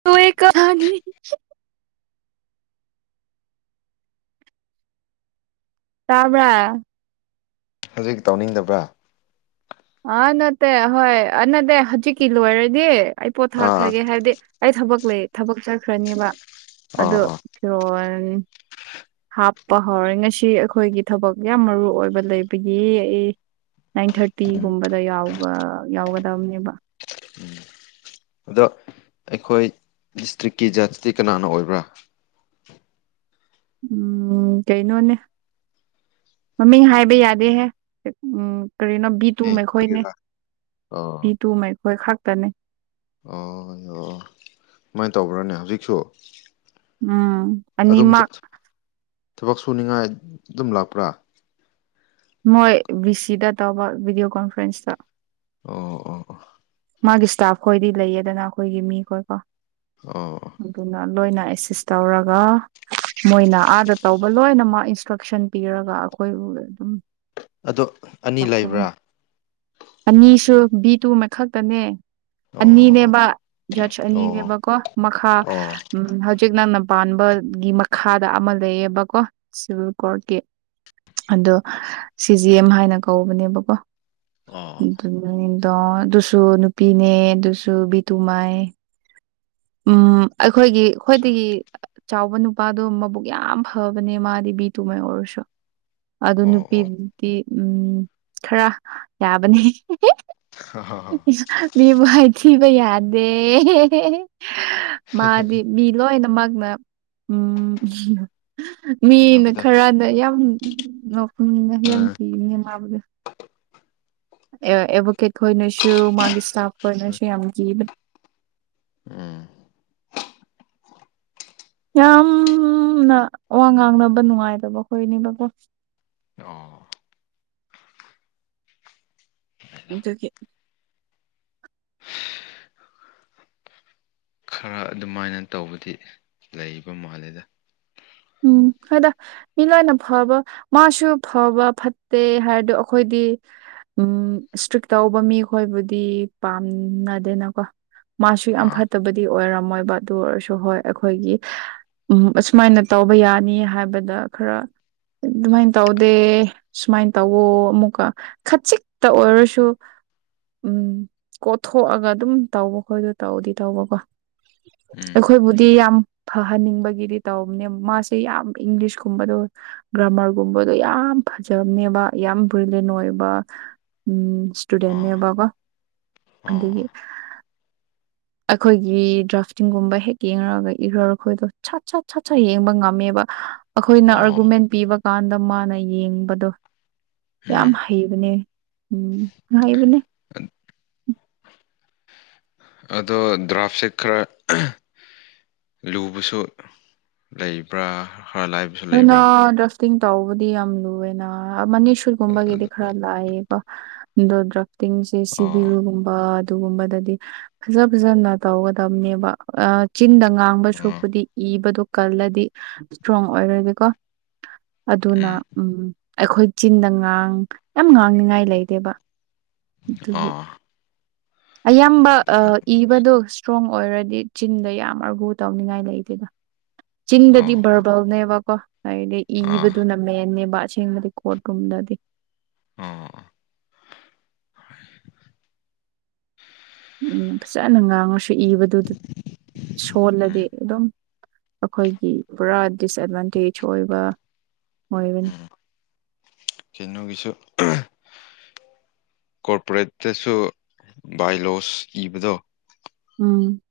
ꯎꯝ ꯀꯍꯅꯤ ꯇꯥꯕ꯭ꯔꯥ ꯍꯧꯖꯤꯛ ꯇꯧꯅꯤꯡꯗꯕ꯭ꯔꯥ ꯑꯥ ꯅꯠꯇꯦ ꯍꯣꯏ ꯅꯠꯇꯦ ꯍꯧꯖꯤꯛꯀꯤ ꯂꯣꯏꯔꯗꯤ ꯑꯩ ꯑꯥ ꯑꯥ ꯄꯣꯊꯥꯈ꯭ꯔꯒꯦ ꯍꯥꯏꯕꯗꯤ ꯑꯩ ꯊꯕꯛ ꯂꯩ ꯊꯕꯛ ꯆꯠꯈ꯭ꯔꯅꯦꯕ ꯑꯗꯨ ꯑꯥ ꯑꯥ ꯐꯤꯔꯣ ꯍꯥꯞꯄ ꯍꯧꯔꯦ ꯉꯁꯤ ꯑꯩꯈꯣꯏꯒꯤ ꯊꯕꯛ ꯌꯥꯝ ꯃꯔꯨ ꯑꯣꯏꯕ ꯂꯩꯕꯒꯤ ꯑꯩ ꯅꯥꯏꯟ ꯎꯝ ꯊꯥꯔꯇꯤꯒꯨꯝꯕꯗ ꯌꯥꯎꯕ ꯌꯥꯎꯒꯗꯕꯅꯦꯕ ꯑꯗꯣ ꯑꯩꯈꯣꯏ ꯗꯤꯁꯇ꯭ꯔꯤꯛꯀꯤ ꯖꯁꯇꯤ ꯀꯅꯥꯅ ꯑꯣꯏꯕ꯭ꯔꯥ ꯎꯝ ꯀꯩꯩꯅꯣꯅꯦ ꯃꯃꯤꯡ ꯍꯥꯏꯕ ꯌꯥꯗꯦꯍꯦ ꯎꯝ ꯀꯔꯤꯅꯣ ꯕꯤ ꯇꯨ ꯃꯈꯈꯣꯏꯅꯦ ꯑꯣ ꯑꯣ ꯚꯤ ꯇꯨ ꯃꯈꯈꯣꯏ ꯈꯛꯇꯅꯦ ꯑꯣ ꯑꯣ ꯁꯨꯃꯥꯏꯅ ꯇꯧꯕ꯭ꯔꯥꯅꯦ ꯍꯧꯖꯤꯛꯁꯨ ꯎꯝ ꯑꯅꯤ ꯑꯗꯨꯝ ꯃꯛ ꯊꯕꯛ ꯁꯨꯅꯤꯡꯉꯥꯏ ꯑꯗꯨꯝ ꯂꯥꯛꯄ꯭ꯔꯥ ꯃꯣꯏ ꯕꯤ ꯁꯤꯗ ꯇꯧꯕ ꯚꯤꯗꯤꯑꯣ ꯀꯣꯟꯐ꯭ꯔꯦꯟꯁꯇ ꯑꯣ ꯑꯣ ꯑꯣ ꯃꯥꯒꯤ ꯏꯁꯇꯥꯐ ꯈꯣꯏꯗꯤ ꯂꯩꯌꯦꯗꯅ ꯑꯩꯈꯣꯏꯒꯤ ꯃꯤꯈꯣꯏꯀꯣ ꯑꯣ ꯑꯗꯨꯅ ꯂꯣꯏꯅ ꯑꯦꯁꯤꯁ ꯇꯧꯔꯒ ꯃꯣꯏꯅ ꯑꯥꯗ ꯇꯧꯕ ꯂꯣꯏꯅꯃꯛ ꯏꯟꯁꯇ꯭ꯔꯛꯁꯟ ꯄꯤꯔꯒ ꯑꯩꯈꯣꯏꯕꯨ ꯑꯗꯨꯝ ꯑꯗꯣ ꯑꯅꯤ ꯇꯥꯛꯄꯒꯨꯝ ꯂꯩꯕ꯭ꯔꯥ ꯑꯅꯤꯁꯨ ꯕꯤ ꯇꯨ ꯃꯈꯛꯇꯅꯦ ꯑꯣ ꯑꯣ ꯑꯅꯤꯅꯦꯕ ꯖꯠꯁ ꯑꯣ ꯑꯅꯤꯅꯦꯕꯀꯣ ꯃꯈꯥ ꯑꯣ ꯎꯝ ꯍꯧꯖꯤꯛ ꯅꯪꯅ ꯄꯥꯟꯕꯒꯤ ꯃꯈꯥꯗ ꯑꯃ ꯂꯩꯌꯦꯕꯀꯣ ꯁꯤꯚꯤꯜ ꯀꯣꯔꯠꯀꯤ ꯑꯗꯣ ꯁꯤ ꯖꯤ ꯑꯦꯝ ꯍꯥꯏꯅ ꯀꯧꯕꯅꯦꯕꯀꯣ ꯑꯣ [unintelligible] ꯗꯨꯁꯨ ꯅꯨꯄꯤꯅꯦ ꯗꯨꯁꯨ ꯕꯤꯇꯨ ꯃꯥꯏ ꯎꯝ ꯑꯩꯈꯣꯏꯒꯤ ꯑꯆꯥ ꯈꯣꯏꯗꯒꯤ ꯆꯥꯎꯕ ꯅꯨꯄꯥꯗꯣ ꯃꯕꯨꯛ ꯌꯥꯝ ꯐꯕꯅꯦ ꯃꯥꯗꯤ ꯕꯤ ꯇꯨꯃꯩ ꯑꯣꯏꯔꯁꯨ ꯑꯗꯨ ꯑꯣ ꯑꯣ ꯅꯨꯄꯤꯗꯤ ꯎꯝ ꯈꯔ ꯌꯥꯕꯅꯤ ꯃꯤꯕꯨ ꯍꯥꯏꯊꯤꯕ ꯌꯥꯗꯦ [unintelligible] ꯃꯥꯗꯤ ꯃꯤ ꯂꯣꯏꯅꯃꯛꯅ ꯎꯝ ꯃꯤꯅ ꯏꯅꯕꯗ ꯈꯔꯗ ꯌꯥꯝ [unintelligible] ꯌꯥꯝ ꯎꯝ ꯀꯤꯔꯤꯅꯤ ꯃꯥꯕꯨ ꯑꯦꯚꯣꯀꯦꯠ ꯈꯣꯏꯅꯁꯨ ꯃꯥꯒꯤ ꯏꯁꯇꯥꯐ ꯈꯣꯏꯅꯁꯨ ꯌꯥꯝ ꯀꯤꯕ ꯎꯝ ꯌꯥꯝꯅ ꯋꯥ ꯉꯥꯡꯅꯕ ꯅꯨꯡꯉꯥꯏꯗꯕ ꯑꯩꯈꯣꯏꯅꯦꯕꯀꯣ ꯑꯣ ꯑꯗꯨꯒꯤ ꯈꯔ ꯑꯗꯨꯃꯥꯏꯅ ꯇꯧꯕꯗꯤ ꯂꯩꯕ ꯃꯥꯜꯂꯦꯗ ꯎꯝ ꯍꯥꯏꯗ ꯃꯤ ꯂꯣꯏꯅ ꯐꯕ ꯃꯥꯁꯨ ꯐꯕ ꯐꯠꯇꯦ ꯍꯥꯏꯔꯗꯨ ꯑꯩꯈꯣꯏꯗꯤ ꯎꯝ ꯏꯁꯇ꯭ꯔꯤꯛ ꯇꯧꯕ ꯃꯤꯈꯣꯏꯕꯨꯗꯤ ꯄꯥꯝꯅꯗꯦꯅꯀꯣ ꯃꯥꯁꯨ ꯌꯥꯝ ꯑꯥ ꯐꯠꯇꯕꯗꯤ ꯑꯣꯏꯔꯝꯃꯣꯏꯕ ꯑꯗꯨ ꯑꯣꯏꯔꯁꯨ ꯍꯣꯏ ꯑꯩꯈꯣꯏꯒꯤ ꯎ ꯑꯁꯨꯃꯥꯏꯅ ꯇꯧꯕ ꯌꯥꯅꯤ ꯍꯥꯏꯕꯗ ꯈꯔ ꯑꯗꯨꯃꯥꯏꯅ ꯇꯧꯗꯦ ꯁꯨꯃꯥꯏ ꯇꯧꯋꯣ ꯑꯃꯨꯛꯀ ꯈꯖꯤꯛꯇ ꯑꯣꯏꯔꯁꯨ ꯎꯝ ꯀꯣꯊꯣꯛꯑꯒ ꯑꯗꯨꯝ ꯇꯧꯕ ꯈꯣꯏꯗꯣ ꯇꯧꯗꯤ ꯇꯧꯕꯀꯣ ꯎꯝ ꯑꯩꯈꯣꯏꯕꯨꯗꯤ ꯌꯥꯝ ꯐꯍꯟꯅꯤꯡꯕꯒꯤꯗꯤ ꯇꯧꯕꯅꯦ ꯃꯥꯁꯦ ꯌꯥꯝ ꯏꯪꯂꯤꯁꯀꯨꯝꯕꯗꯣ ꯒ꯭ꯔꯥꯃꯔꯒꯨꯝꯕꯗꯣ ꯌꯥꯝ ꯐꯖꯕꯅꯦꯕ ꯌꯥꯝ ꯕ꯭ꯔꯤꯂꯤꯟ ꯑꯣꯏꯕ ꯎꯝ ꯑꯥ ꯇꯨꯗꯦꯟꯅꯦꯕꯀꯣ ꯑꯣ ꯑꯗꯒꯤ ꯑꯩꯈꯣꯏꯒꯤ ꯗ꯭ꯔꯥꯐꯇꯤꯡꯒꯨꯝꯕ ꯍꯦꯛ ꯌꯦꯡꯉꯨꯔꯒ ꯏꯔꯥꯈꯣꯏꯗꯣ ꯁꯠ ꯁꯠ ꯁꯠ ꯁꯠ ꯌꯦꯡꯕ ꯉꯝꯃꯦꯕ ꯑꯩꯈꯣꯏꯅ ꯑꯣ ꯑꯥꯔꯒꯨꯃꯦꯟ ꯄꯤꯕ ꯀꯥꯟꯗ ꯃꯥꯅ ꯌꯦꯡꯕꯗꯣ ꯌꯥꯝ ꯎꯝ ꯍꯩꯕꯅꯦ ꯎꯝ ꯍꯩꯕꯅꯦ ꯑꯗꯣ ꯗ꯭ꯔꯥꯐꯁꯦ ꯈꯔ ꯂꯨꯕꯁꯨ ꯂꯩꯕ꯭ꯔꯥ ꯈꯔ ꯂꯥꯏ ꯍꯣꯏꯅ ꯗ꯭ꯔꯐꯇꯤꯡ ꯇꯧꯕꯗꯤ ꯌꯥꯝ ꯂꯨꯑꯦꯅꯅꯤ ꯒꯨꯝꯕꯒꯤꯗꯤ ꯑꯗꯨ ꯈꯔ ꯂꯥꯛꯑꯀꯣ ꯑꯗꯨ ꯗ꯭ꯔꯥꯇꯤꯡꯁꯦ ꯑꯣ ꯁꯤꯚꯜꯒꯨꯝ ꯑꯗꯨꯒꯨꯝꯕꯗꯗꯤ ꯐꯖ ꯐꯖꯅ ꯇꯧꯒꯗꯕꯅꯦꯕ ꯆꯤꯟꯗ ꯉꯥꯡꯕ ꯎꯝ ꯁꯔꯨꯛꯄꯨꯗꯤ ꯏꯕꯗꯣ ꯀꯜꯂꯗꯤ ꯏꯁꯇ꯭ꯔꯣꯡ ꯑꯣꯏꯔꯗꯤꯀꯣ ꯑꯗꯨꯅ ꯎꯝ ꯑꯩꯈꯣꯏ ꯆꯤꯟꯗ ꯉꯥꯡ ꯌꯥꯝ ꯉꯥꯡꯅꯤꯉꯥꯏ ꯂꯩꯗꯦꯕ ꯑꯗꯨꯒꯤ ꯑꯣ ꯑꯌꯥꯝꯕ ꯑꯗꯨ ꯑ ꯏꯕꯗꯣ ꯏꯁꯇ꯭ꯔꯣꯡ ꯑꯣꯏꯔꯗꯤ ꯆꯤꯟꯗ ꯌꯥꯝ ꯑꯥꯔꯒꯨ ꯇꯧꯅꯤꯡꯉꯥꯏ ꯂꯩꯇꯦꯗ ꯑꯣ ꯆꯤꯡꯗꯗꯤ ꯕꯔ ꯑꯣ [unintelligible] ꯍꯥꯏꯗꯤ ꯑꯥ ꯏꯕꯗꯨꯅ ꯃꯦꯟꯅꯦꯕ ꯑꯁꯦꯡꯕꯗꯤ ꯀ꯭ꯔꯣꯠ ꯔꯨꯝꯗꯗꯤ ꯑꯣ ꯎꯝ ꯐꯖꯅ ꯉꯥꯡꯉꯁꯨ ꯏꯕꯗꯨꯗ ꯎꯝ ꯁꯣꯜꯂꯗꯤ ꯑꯗꯨꯝ ꯑꯩꯈꯣꯏꯒꯤ ꯄꯨꯔꯥ ꯗꯤꯁꯑꯦꯠꯚꯥꯟꯇꯦꯖ ꯑꯣꯏꯕ ꯑꯣꯏꯒꯅꯤ ꯎꯝ ꯀꯩꯅꯣꯒꯤꯁꯨ ꯀꯣꯔꯄꯣꯔꯦꯠꯇꯁꯨ ꯕꯥꯏ ꯂꯣꯁ ꯏꯕꯗꯣ ꯎꯝ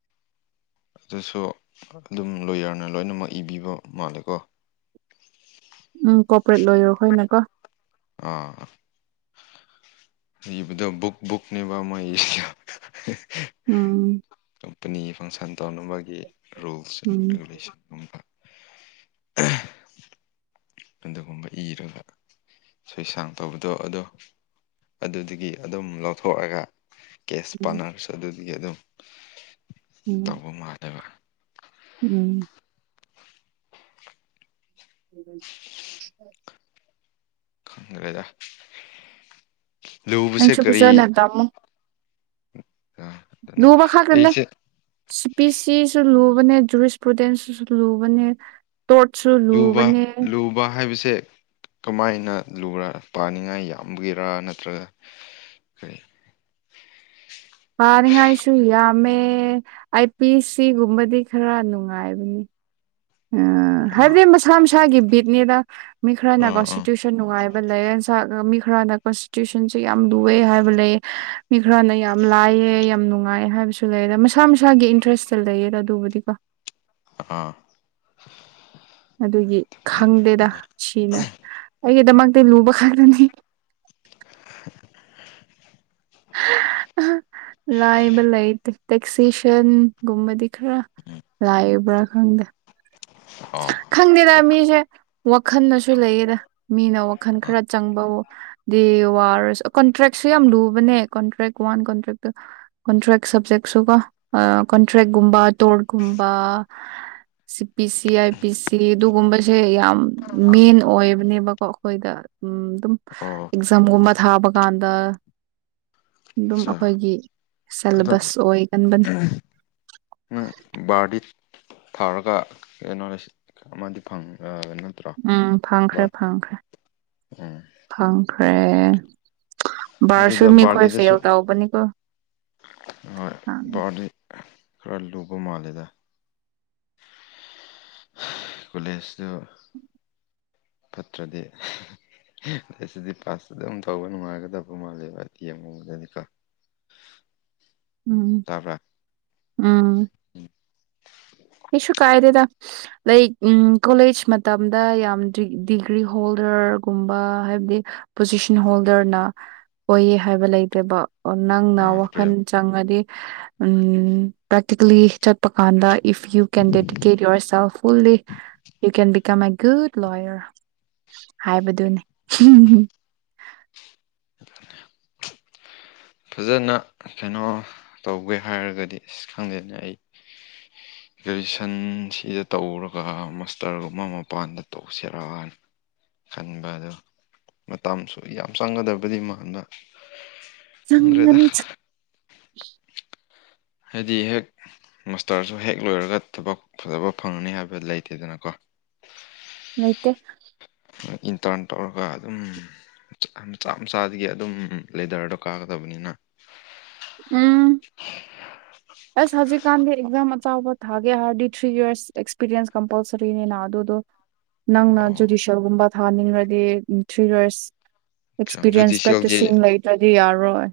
ꯑꯗꯨꯁꯨ ꯑꯗꯨꯝ ꯂꯣꯌꯣꯌꯔꯅ ꯂꯣꯏꯅꯃꯛ ꯏꯕꯤꯕ ꯃꯥꯜꯂꯦꯀꯣ ꯎꯝ ꯀꯣꯄꯔꯦꯠ ꯂꯣꯏꯔꯣ ꯈꯣꯏꯅ ꯀꯣ ꯑꯥ ꯏꯕꯗꯣ ꯕꯨꯛ ꯕꯨꯛꯅꯦꯕ ꯃꯣꯏ [unintelligible] ꯎꯝ ꯀꯝꯄꯅꯤ ꯐꯪꯁꯟ ꯇꯧꯅꯕꯒꯤ ꯔꯨꯜꯁ ꯎꯝ ꯑꯦꯟ [unintelligible] ꯑꯗꯨꯒꯨꯝꯕ ꯏꯔꯒ ꯁꯣꯏ ꯁꯥꯡ ꯇꯧꯕꯗꯣ ꯑꯗꯣ ꯑꯗꯨꯗꯒꯤ ꯑꯗꯨꯝ ꯂꯧꯊꯣꯛꯑꯒ ꯀꯦꯁ ꯄꯥꯔꯠꯅꯔꯁ ꯑꯗꯨꯗꯤ ꯑꯗꯨꯝ ꯎꯝ ꯇꯧꯕ ꯃꯥꯜꯂꯦꯕ ꯎꯝ [unintelligible] ꯈꯪꯈ꯭ꯔꯦꯗ ꯂꯨꯕꯁꯦ ꯅꯪꯁꯨ ꯀꯔꯤ ꯐꯖꯅ ꯇꯝꯃꯣ ꯑꯗꯨꯅꯦ ꯂꯨꯕ ꯈꯛꯀꯅꯦ ꯑꯩꯁꯦ ꯁꯤꯄꯤ ꯁꯤꯁꯨ ꯂꯨꯕꯅꯦ ꯖꯨꯏꯁ ꯄ꯭ꯔꯣꯗꯦꯟꯁꯤꯁꯨ ꯂꯨꯕꯅꯦ ꯇꯣꯠꯁꯨ ꯂꯨꯕ ꯂꯨꯕꯅꯦ ꯂꯨꯕ ꯍꯥꯏꯕꯁꯦ ꯀꯃꯥꯏꯅ ꯂꯨꯔ ꯄꯥꯅꯤꯡꯉꯥꯏ ꯌꯥꯝꯕꯒꯤꯔꯥ ꯅꯠꯇ꯭ꯔꯒ ꯀꯔꯤ ꯄꯥꯅꯤꯡꯉꯥꯏꯁꯨ ꯌꯥꯝꯃꯦ ꯑꯥꯏ ꯄꯤ ꯁꯤ ꯒꯨꯝꯕꯗꯤ ꯈꯔ ꯅꯨꯡꯉꯥꯏꯕꯅꯤ ꯑꯥ ꯍꯥꯏꯕꯗꯤ ꯃꯁꯥ ꯃꯁꯥꯒꯤ ꯕꯤꯠꯅꯦꯗ ꯃꯤ ꯈꯔꯅ ꯀꯣ ꯑꯥ ꯑꯥ ꯁꯇꯤꯇ꯭ꯌꯨꯁꯟ ꯅꯨꯡꯉꯥꯏꯕ ꯂꯩ ꯃꯤ ꯈꯔꯅ [unintelligible] ꯌꯥꯝ ꯂꯨꯑꯦ ꯍꯥꯏꯕ ꯂꯩ ꯃꯤ ꯈꯔꯅ ꯌꯥꯝ ꯂꯥꯏꯑ ꯌꯥꯝ ꯅꯨꯡꯉꯥꯏꯑ ꯍꯥꯏꯕꯁꯨ ꯂꯩꯗ ꯃꯁꯥ ꯃꯁꯥꯒꯤ ꯏꯟꯇꯔꯦꯁꯇ ꯂꯩꯌꯦꯗ ꯑꯗꯨꯕꯨꯗꯤ ꯀꯣ ꯑꯥ ꯑꯗꯨꯒꯤ ꯈꯪꯗꯦꯗ ꯁꯤꯅ ꯑꯩꯒꯤꯗꯃꯛꯇꯤ ꯂꯨꯕ ꯈꯛꯇꯅꯤ ꯂꯥꯏꯕ ꯂꯩꯇꯦ ꯇꯦꯛꯁꯤꯁꯟꯒꯨꯝꯕꯗꯤ ꯈꯔ ꯎꯝ ꯂꯥꯏ ꯕ꯭ꯔꯥ ꯈꯪꯗꯦ ꯑꯣ ꯈꯪꯗꯦꯗ ꯃꯤꯁꯦ ꯋꯥꯈꯜꯅꯁꯨ ꯂꯩꯌꯦꯗ ꯃꯤꯅ ꯋꯥꯈꯜ ꯑꯥ ꯈꯔ ꯆꯪꯕꯕꯨ ꯗꯤ ꯋꯥꯔꯁꯨ ꯀꯣꯟꯇ꯭ꯔꯦꯛꯁꯨ ꯌꯥꯝ ꯂꯨꯕꯅꯦ ꯀꯣꯟꯇ꯭ꯔꯦꯛ ꯋꯥꯟ ꯀꯣꯟꯇ꯭ꯔꯦꯛꯇꯨ ꯀꯣꯟꯇ꯭ꯔꯦꯛ ꯁꯕꯖꯦꯛꯁꯨ ꯀꯣ ꯑ ꯀꯣꯟꯇ꯭ꯔꯦꯛꯒꯨꯝꯕ ꯇꯣꯔꯒꯨꯝꯕ ꯁꯤ ꯄꯤ ꯁꯤ ꯑꯥꯏ ꯄꯤ ꯁꯤ ꯑꯗꯨꯒꯨꯝꯕꯁꯦ ꯌꯥꯝ ꯃꯦꯟ ꯑꯣꯏꯕꯅꯦꯕꯀꯣ ꯑꯈꯣꯏꯗ ꯎꯝ ꯑꯗꯨꯝ ꯑꯣ ꯑꯦꯛꯖꯝꯒꯨꯝꯃ ꯊꯥꯕ ꯀꯥꯟꯗ ꯗꯨꯝ ꯑꯠꯆꯥ ꯑꯈꯣꯏꯒꯤ ꯑꯗꯣ ꯁꯦꯂꯦꯕꯁ ꯑꯣꯏ ꯒꯟꯕꯅꯦ ꯅꯪ ꯕꯥꯔꯗꯤ ꯊꯥꯔꯒ ꯀꯩꯅꯣ ꯔꯦꯁꯤꯠ ꯑꯃꯗꯤ ꯐꯪꯑ ꯅꯤ ꯎꯝ ꯐꯪꯈ꯭ꯔꯦ ꯐꯪꯈ꯭ꯔꯦ ꯎꯝ ꯐꯪꯈ꯭ꯔꯦ ꯕꯥꯔꯁꯨ ꯑꯗꯨꯗ ꯃꯤꯈꯣꯏ ꯐꯦꯜ ꯕꯥꯔꯒꯤꯗꯁꯨ ꯇꯧꯕꯅꯤꯀꯣ ꯍꯣꯏ ꯕꯥꯔꯗꯤ ꯈꯔ ꯂꯨꯕ ꯃꯥꯜꯂꯦꯗ ꯀꯣꯂꯦꯖꯇꯨ ꯐꯠꯇ꯭ꯔꯗꯤ ꯑꯁꯤꯗꯤ ꯄꯥꯁꯇ ꯑꯗꯨꯝ ꯇꯧꯕ ꯅꯨꯡꯉꯥꯏꯒꯗꯕ ꯃꯥꯜꯂꯦꯕ ꯌꯦꯡꯉꯕꯗꯗꯤꯀꯣ ꯎꯝ ꯇꯥꯕ꯭ꯔꯥ ꯎꯝ ꯏꯁꯨꯨ ꯀꯥꯏꯗꯦꯗ ꯂꯥꯏꯛ ꯎꯝ ꯀꯣꯂꯦꯖ ꯃꯇꯝꯗ ꯌꯥꯝ ꯗꯤ ꯗꯤꯒ꯭ꯔꯤ ꯍꯣꯜꯗꯔꯒꯨꯝꯕ ꯍꯥꯏꯕꯗꯤ ꯄꯣꯖꯤꯁꯟ ꯍꯣꯜꯗꯔꯅ ꯑꯣꯏꯌꯦ ꯍꯥꯏꯕ ꯂꯩꯇꯦꯕ ꯅꯪꯅ ꯑꯥ ꯀꯩ ꯋꯥꯈꯜ ꯆꯪꯉꯗꯤ ꯎꯝ ꯄ꯭ꯔꯦꯛꯇꯤꯀꯦꯜꯂꯤ ꯆꯠꯄ ꯀꯥꯟꯗ if you can dedicate yourself fully you can become a good lawyer ꯍꯥꯏꯕꯗꯨꯅꯤ [unintelligible] ꯐꯖꯅ ꯀꯩꯅꯣ ꯇꯧꯒꯦ ꯍꯥꯏꯔꯒꯗꯤ ꯑꯁ ꯈꯪꯗꯦꯗ ꯑꯩ [unintelligible] ꯒ꯭ꯔꯦꯖꯨꯌꯦꯁꯟ ꯁꯤ ꯇꯧꯔꯒ ꯃꯁꯇꯔꯒꯨꯝꯕ ꯃꯄꯥꯟꯗ ꯇꯧꯁꯤꯔꯥꯅ ꯈꯟꯕ ꯑꯗꯣ ꯃꯇꯝꯁꯨ ꯌꯥꯝ ꯆꯪꯒꯗꯕꯗꯤ ꯃꯥꯟꯕ꯫ ꯈꯪꯗ꯭ꯔꯦꯗ꯫ ꯆꯪꯒꯅꯤ ꯍꯥꯏꯗꯤ ꯍꯦꯛ꯫ ꯃꯁꯇꯔꯖꯨ ꯍꯦꯛ ꯂꯣꯏꯔꯒ ꯊꯕꯛ ꯐꯖꯕ ꯐꯪꯉꯅꯤ ꯍꯥꯏꯕ ꯂꯩꯇꯦꯗꯅꯀꯣ꯫ ꯂꯩꯇꯦ꯫ ꯏꯟꯇꯔꯥꯟ ꯇꯧꯔꯒ ꯑꯗꯨꯝ ꯍꯨꯖꯤꯀꯥꯟ ꯃꯆꯥ ꯃꯆꯥꯗꯒꯤ ꯑꯗꯨꯝ ꯂꯦꯗꯔꯗꯣ ꯀꯥꯒꯗꯕꯅꯤꯅ꯫ ꯎꯝ꯫ ꯀꯥꯟꯗꯦ ꯑꯦꯛꯁꯥꯝ ꯑꯆꯥꯥꯎꯕ ꯊꯥꯒꯦ ꯍꯥꯔꯗꯤ ꯊ꯭ꯔꯤ ꯏꯔꯁ ꯑꯦꯛꯁꯄꯤꯔꯤꯌꯦꯟꯁ ꯀꯝꯄꯜꯁꯔꯤꯅꯤꯅ ꯑꯗꯨꯗꯣ꯫ ꯅꯪꯅ ꯑꯣ ꯖꯨꯗꯤꯁꯦꯜꯒꯨꯝꯕ ꯊꯥꯅꯤꯡꯉꯗꯤ ꯊ꯭ꯔꯤ ꯌꯔꯁ꯫ ꯑꯆꯥ ꯑꯦꯛꯁꯄꯤꯔꯤꯌꯦꯟꯁ ꯖꯨꯗꯤꯁꯤꯌꯦꯜꯒꯤ ꯄ꯭ꯔꯦꯛꯇꯤꯁꯤꯡ ꯂꯩꯇ꯭ꯔꯗꯤ ꯌꯥꯔꯣꯏ꯫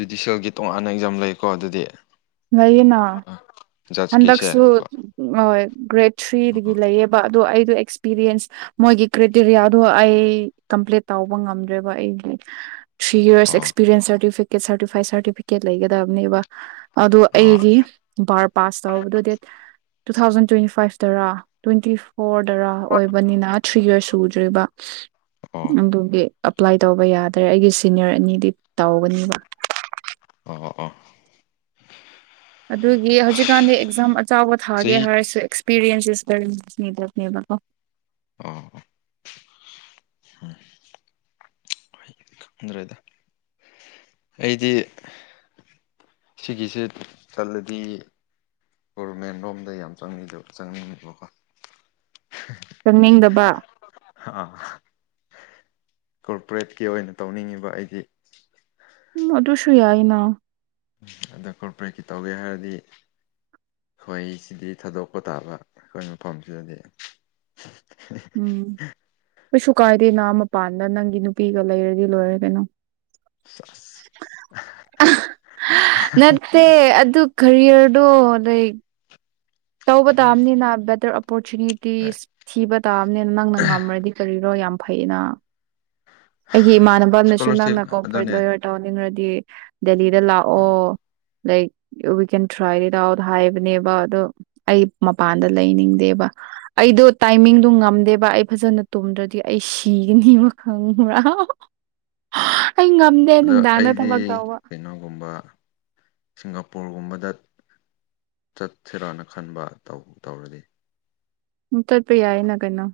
ꯖꯨꯗꯤꯁꯦꯜꯒꯤ ꯇꯣꯉꯥꯟꯅ ꯑꯦꯛꯖꯥꯝ ꯂꯩꯀꯣ ꯑꯗꯨꯗꯤ꯫ ꯂꯩꯌꯦꯅ ꯖꯁꯀꯤꯁꯦ ꯍꯟꯗꯛꯁꯨ꯫ ꯍꯣꯏ ꯒ꯭ꯔꯦꯗ ꯊ꯭ꯔꯤꯒꯤꯗꯤ ꯑꯣ ꯂꯩꯑꯦꯕ ꯑꯗꯣ ꯑꯩꯗꯣ ꯑꯦꯛꯁ ꯑꯦꯛꯁꯄꯤꯔꯤꯌꯦꯟꯁ ꯃꯣꯏꯒꯤ ꯀ꯭ꯦꯇꯦꯔꯤꯌꯥꯗꯣ ꯑꯩ ꯀꯝꯄ꯭ꯂꯤꯠ ꯇꯧꯕ ꯉꯝꯗ꯭ꯔꯦꯕ ꯑꯩꯗꯤ ꯊ꯭ꯔꯤ ꯌꯔꯁ ꯑꯣ ꯑꯦꯁꯄꯤꯔꯔꯤꯟꯁ ꯁꯔꯇꯤꯐꯤꯀꯦꯠ ꯁꯥꯔꯇꯐꯥꯏꯠ ꯁꯥꯔꯇꯤꯐꯤꯀꯦꯠ ꯂꯩꯒꯗꯕꯅꯦꯕ꯫ ꯑꯗꯣ ꯑꯩꯒꯤ ꯕꯥꯔ ꯄꯥꯁ ꯇꯧꯕꯗꯣ ꯗꯦꯠ ꯇꯨ ꯊꯥꯎꯖꯟ ꯇ꯭ꯋꯦꯟꯇꯤ ꯐꯥꯏꯚꯇꯔꯥ ꯇ꯭ꯋꯦꯟꯇꯤ ꯐꯣꯔꯗꯔꯥ ꯑꯣꯏꯕꯅꯤꯅ ꯊ꯭ꯔꯤ ꯌꯔꯁ ꯁꯨꯗ꯭ꯔꯤꯕ꯫ ꯑꯣ ꯑꯗꯨꯒꯤ ꯑꯦꯄ꯭ꯂꯥꯏ ꯇꯧꯕ ꯌꯥꯗ꯭ꯔꯦ ꯑꯩꯒꯤ ꯁꯤꯅꯤꯌꯔ ꯑꯅꯤꯗꯤ ꯇꯧꯒꯅꯤꯕ꯫ ꯑꯣ ꯑꯣ ꯑꯣ꯫ ꯑꯗꯨꯒꯤ ꯍꯧꯖꯤꯛꯀꯥꯟꯗꯤ ꯑꯦꯛꯖꯥꯝ ꯑꯆꯥꯎꯕ ꯊꯥꯒꯦ ꯆꯍꯤ ꯍꯥꯏꯔꯁꯨ experience is very needed ꯅꯤꯕꯀꯣ꯫ ꯑꯣ ꯗ꯭ꯔꯦꯗ ꯑꯩꯗꯤ꯫ ꯁꯤꯒꯤꯁꯦ ꯆꯜꯂꯗꯤ꯫ ꯒꯣꯕꯔꯃꯦꯟ ꯔꯣꯝꯗ ꯌꯥꯝ ꯆꯪꯉꯗ ꯆꯪꯅꯤꯡꯅꯦꯕꯀꯣ ꯆꯪꯅꯤꯡꯗꯕ ꯑ ꯀꯣꯔꯄꯣꯔꯦꯠꯀꯤ ꯑꯣꯏꯅ ꯇꯧꯅꯤꯡꯉꯤꯕ ꯑꯩꯗꯤ ꯎꯝ ꯑꯗꯨꯁꯨ ꯌꯥꯏꯅ ꯑꯗ ꯀꯣꯔꯣꯄꯔꯦꯠꯀꯤ ꯇꯧꯒꯦ ꯍꯥꯏꯔꯗꯤ ꯑꯩꯈꯣꯏ ꯁꯤꯗꯤ ꯊꯥꯗꯣꯛꯄ ꯇꯥꯕ ꯑꯩꯈꯣꯏ ꯃꯐꯝꯁꯤꯗꯗꯤ ꯎꯝ ꯀꯩꯁꯨ ꯀꯥꯏꯗꯦꯅꯥ ꯃꯄꯥꯟꯗ ꯅꯪꯒꯤ ꯅꯨꯄꯤꯒ ꯂꯩꯔꯗꯤ ꯂꯣꯏꯔ ꯀꯩꯅꯣ ꯏꯁ ꯅꯠꯇꯦ ꯑꯗꯨ ꯀꯔꯤꯌꯔꯗꯣ ꯂꯥꯏꯛ ꯇꯧꯕ ꯎꯝ ꯇꯥꯕꯅꯤꯅ ꯕꯦꯇꯔ ꯍꯣꯏ ꯑꯣꯄꯣꯔꯆꯨꯅꯤꯇꯤꯁ ꯊꯤꯕ ꯇꯥꯕꯅꯤꯅ ꯅꯪꯅ ꯉꯝꯔꯗꯤ ꯀꯔꯤꯔꯣ ꯌꯥꯝ ꯐꯩꯌꯦꯅ ꯑꯩꯒꯤ ꯏꯃꯥꯟꯅꯕꯅꯁꯨ ꯏꯁꯀꯣꯂꯥꯔꯁꯤꯞ ꯅꯪꯅ ꯀꯣꯔꯄꯣꯔꯦꯠ ꯑꯗꯨꯅꯦ ꯂꯣꯏ ꯇꯧꯅꯤꯡꯔꯗꯤ ꯗꯦꯂꯤꯗ ꯑ ꯂꯥꯛꯑꯣ like we can ꯊ꯭ꯔꯥꯏꯠ it out ꯍꯥꯏꯕꯅꯦꯕ ꯑꯗꯣ ꯑꯩ ꯃꯄꯥꯟꯗ ꯂꯩꯅꯤꯡꯗꯦꯕ ꯑꯩꯗꯣ ꯇꯥꯏꯃꯤꯡꯗꯣ ꯉꯝꯗꯦꯕ ꯑꯩ ꯐꯖꯅ ꯇꯨꯝꯗ꯭ꯔꯗꯤ ꯑꯩ ꯁꯤꯒꯅꯤꯕ ꯈꯪ [inaudible] ꯑꯩꯉ ꯑꯗꯣ ꯑꯩꯗꯤ ꯀꯩꯅꯣꯒꯨꯝꯕ ꯁꯤꯡꯒꯥꯄꯨꯔꯒꯨꯝꯕꯗ ꯆꯠꯁꯤꯔꯥꯅ ꯈꯟꯕ ꯇꯧ ꯇꯧꯔꯗꯤ ꯎꯝ ꯆꯠꯄ ꯌꯥꯏꯌꯦꯅ ꯀꯩꯅꯣ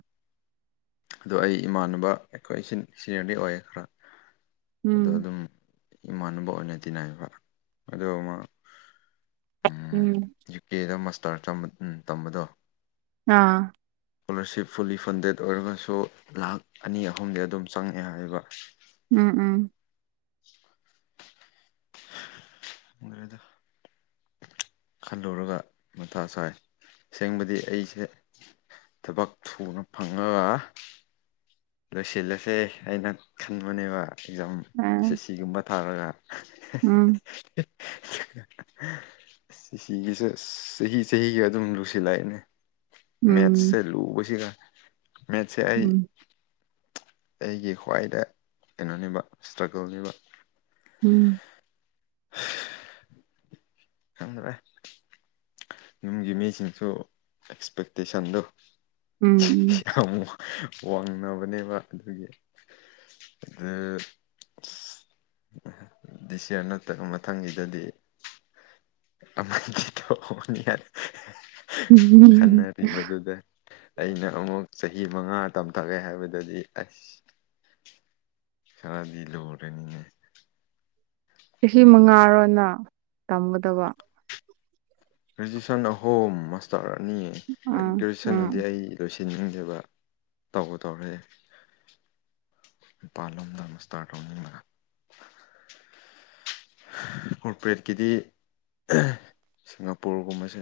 ꯑꯗꯣ ꯑꯩ ꯏꯃꯥꯟꯅꯕ ꯑꯩꯈꯣꯏ ꯁꯤꯟ ꯁꯤꯅꯤꯌꯔꯗꯤ ꯑꯣꯏ ꯈꯔ ꯎꯝ ꯑꯗꯣ ꯑꯗꯨꯝ ꯏꯃꯥꯟꯅꯕ ꯑꯣꯏꯅ ꯇꯤꯟꯅꯩꯕ ꯑꯗꯨ ꯑꯃ ꯎꯝ ꯌꯨ ꯀꯦ ꯗ ꯃꯥꯁꯇꯔ ꯇꯝ ꯎꯝ ꯇꯝꯕꯗꯣ ꯑꯥ ꯏꯁꯀꯣꯂꯥꯔꯁꯤꯞ ꯐꯨꯜꯂꯤ ꯐꯟꯗꯦꯠ ꯑꯣꯏꯔꯒꯁꯨ ꯂꯥꯛ ꯑꯅꯤ ꯑꯍꯨꯝꯗꯤ ꯑꯗꯨꯝ ꯆꯪꯉꯑꯦ ꯍꯥꯏꯕ ꯎꯝ ꯎꯝ [inaudible] ꯗ ꯈꯜꯂꯨꯔꯒ ꯃꯊꯥ ꯁꯥꯏ ꯑꯁꯦꯡꯕꯗꯤ ꯑꯩꯁꯦ ꯊꯕꯛ ꯊꯨꯅ ꯐꯪꯉꯒ ꯂꯣꯏꯁꯤꯜꯂꯁꯦ ꯑꯩꯅ ꯈꯟꯕꯅꯦꯕ ꯑꯦꯛꯖꯥꯝ ꯑꯥ ꯁꯤꯒꯨꯝꯕ ꯊꯥꯔꯒ ꯎꯝ ꯁꯤ ꯁꯤꯒꯤꯁꯦ ꯑꯁ ꯆꯍꯤ ꯆꯍꯤꯒꯤ ꯑꯗꯨꯝ ꯂꯨꯁꯤꯜꯂꯛꯑꯦꯅꯦ ꯃꯦꯠꯁꯁꯦ ꯎꯝ ꯂꯨꯕꯁꯤꯒ ꯃꯦꯠꯁꯦ ꯑꯩ ꯎꯝ ꯑꯩꯒꯤ ꯈ꯭ꯋꯥꯏꯗ ꯀꯩꯅꯣꯅꯤꯕ ꯏꯁꯇ꯭ꯔꯒꯜꯅꯤꯕ ꯎꯝ ꯈꯪꯗ꯭ꯔꯦ ꯌꯨꯝꯒꯤ ꯃꯤꯁꯤꯡꯁꯨ ꯑꯦꯛꯁꯄꯦꯛꯇꯦꯁꯟꯗꯣ ꯎꯝ ꯌꯥꯝ ꯋꯥ ꯋꯥꯡꯅꯕꯅꯦꯕ ꯑꯗꯨꯒꯤ ꯑꯗꯨ ꯗꯤꯁꯌꯥꯔ ꯅꯠꯇꯕ ꯃꯊꯪꯒꯤꯗꯗꯤ [unintelligible] ꯎꯝ ꯎꯝ ꯎꯝ ꯈꯟꯅꯔꯤ ꯃꯗꯨꯗ ꯑꯩꯅ ꯑꯃꯨꯛ ꯆꯍꯤ ꯃꯉꯥ ꯇꯝꯊꯒꯦ ꯍꯥꯏꯕꯗꯗꯤ ꯑꯁ ꯈꯔꯗꯤ ꯂꯨꯔꯅꯤꯅꯦ ꯆꯍꯤ ꯃꯉꯥꯔꯣꯅ ꯇꯝꯒꯗꯕ ꯒ꯭ꯔꯦꯖꯨꯑꯌꯦꯁꯟ ꯑꯍꯣꯝ ꯃꯥꯁꯇꯔ ꯑꯅꯤ ꯎꯝ ꯒ꯭ꯔꯦꯖꯨꯑꯦꯁꯟꯗꯤ ꯎꯝ ꯑꯩ ꯂꯣꯏꯁꯤꯟꯅꯤꯡꯗꯦꯕ ꯇꯧꯕ ꯇꯧꯔꯦ ꯃꯄꯥꯥꯟꯂꯣꯝꯗ ꯃꯁꯇꯥꯔ ꯇꯧꯅꯤꯡꯂꯒ ꯀꯣꯔꯄꯔꯦꯠꯀꯤꯗꯤ ꯑ ꯁꯤꯡꯒꯥꯄꯨꯔꯒꯨꯝꯕꯁꯦ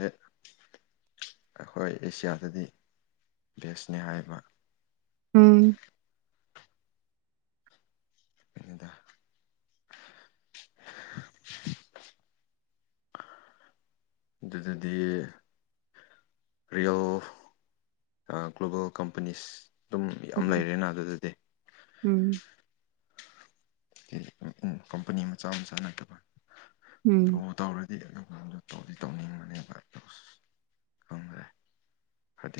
ꯑꯩꯈꯣꯏ ꯑꯦꯁꯤꯌꯥꯗꯗꯤ ꯕꯦꯁꯅꯤ ꯍꯥꯏꯕ ꯎꯝ ꯑꯗ ꯑꯗꯨꯗꯤꯗꯤ ꯭ꯔꯤꯌꯣ ꯒ꯭ꯂꯣꯕꯣ ꯀꯝꯄꯅꯤꯁ ꯑꯗꯨꯝ ꯌꯥꯝ ꯎꯝ ꯂꯩꯔꯦꯅ ꯑꯗꯨꯗꯗꯤ ꯎꯝ ꯀꯝꯄꯅꯤ ꯃꯆꯥ ꯃꯆꯥ ꯅꯠꯇꯕ ꯇ ꯎꯝ ꯇꯧꯔ ꯑꯗꯨꯗ ꯇꯧꯗꯤ ꯇꯧꯅꯤꯡꯕꯅꯦꯕ ꯈꯪꯗ꯭ꯔꯦ ꯍꯥꯏꯗꯤ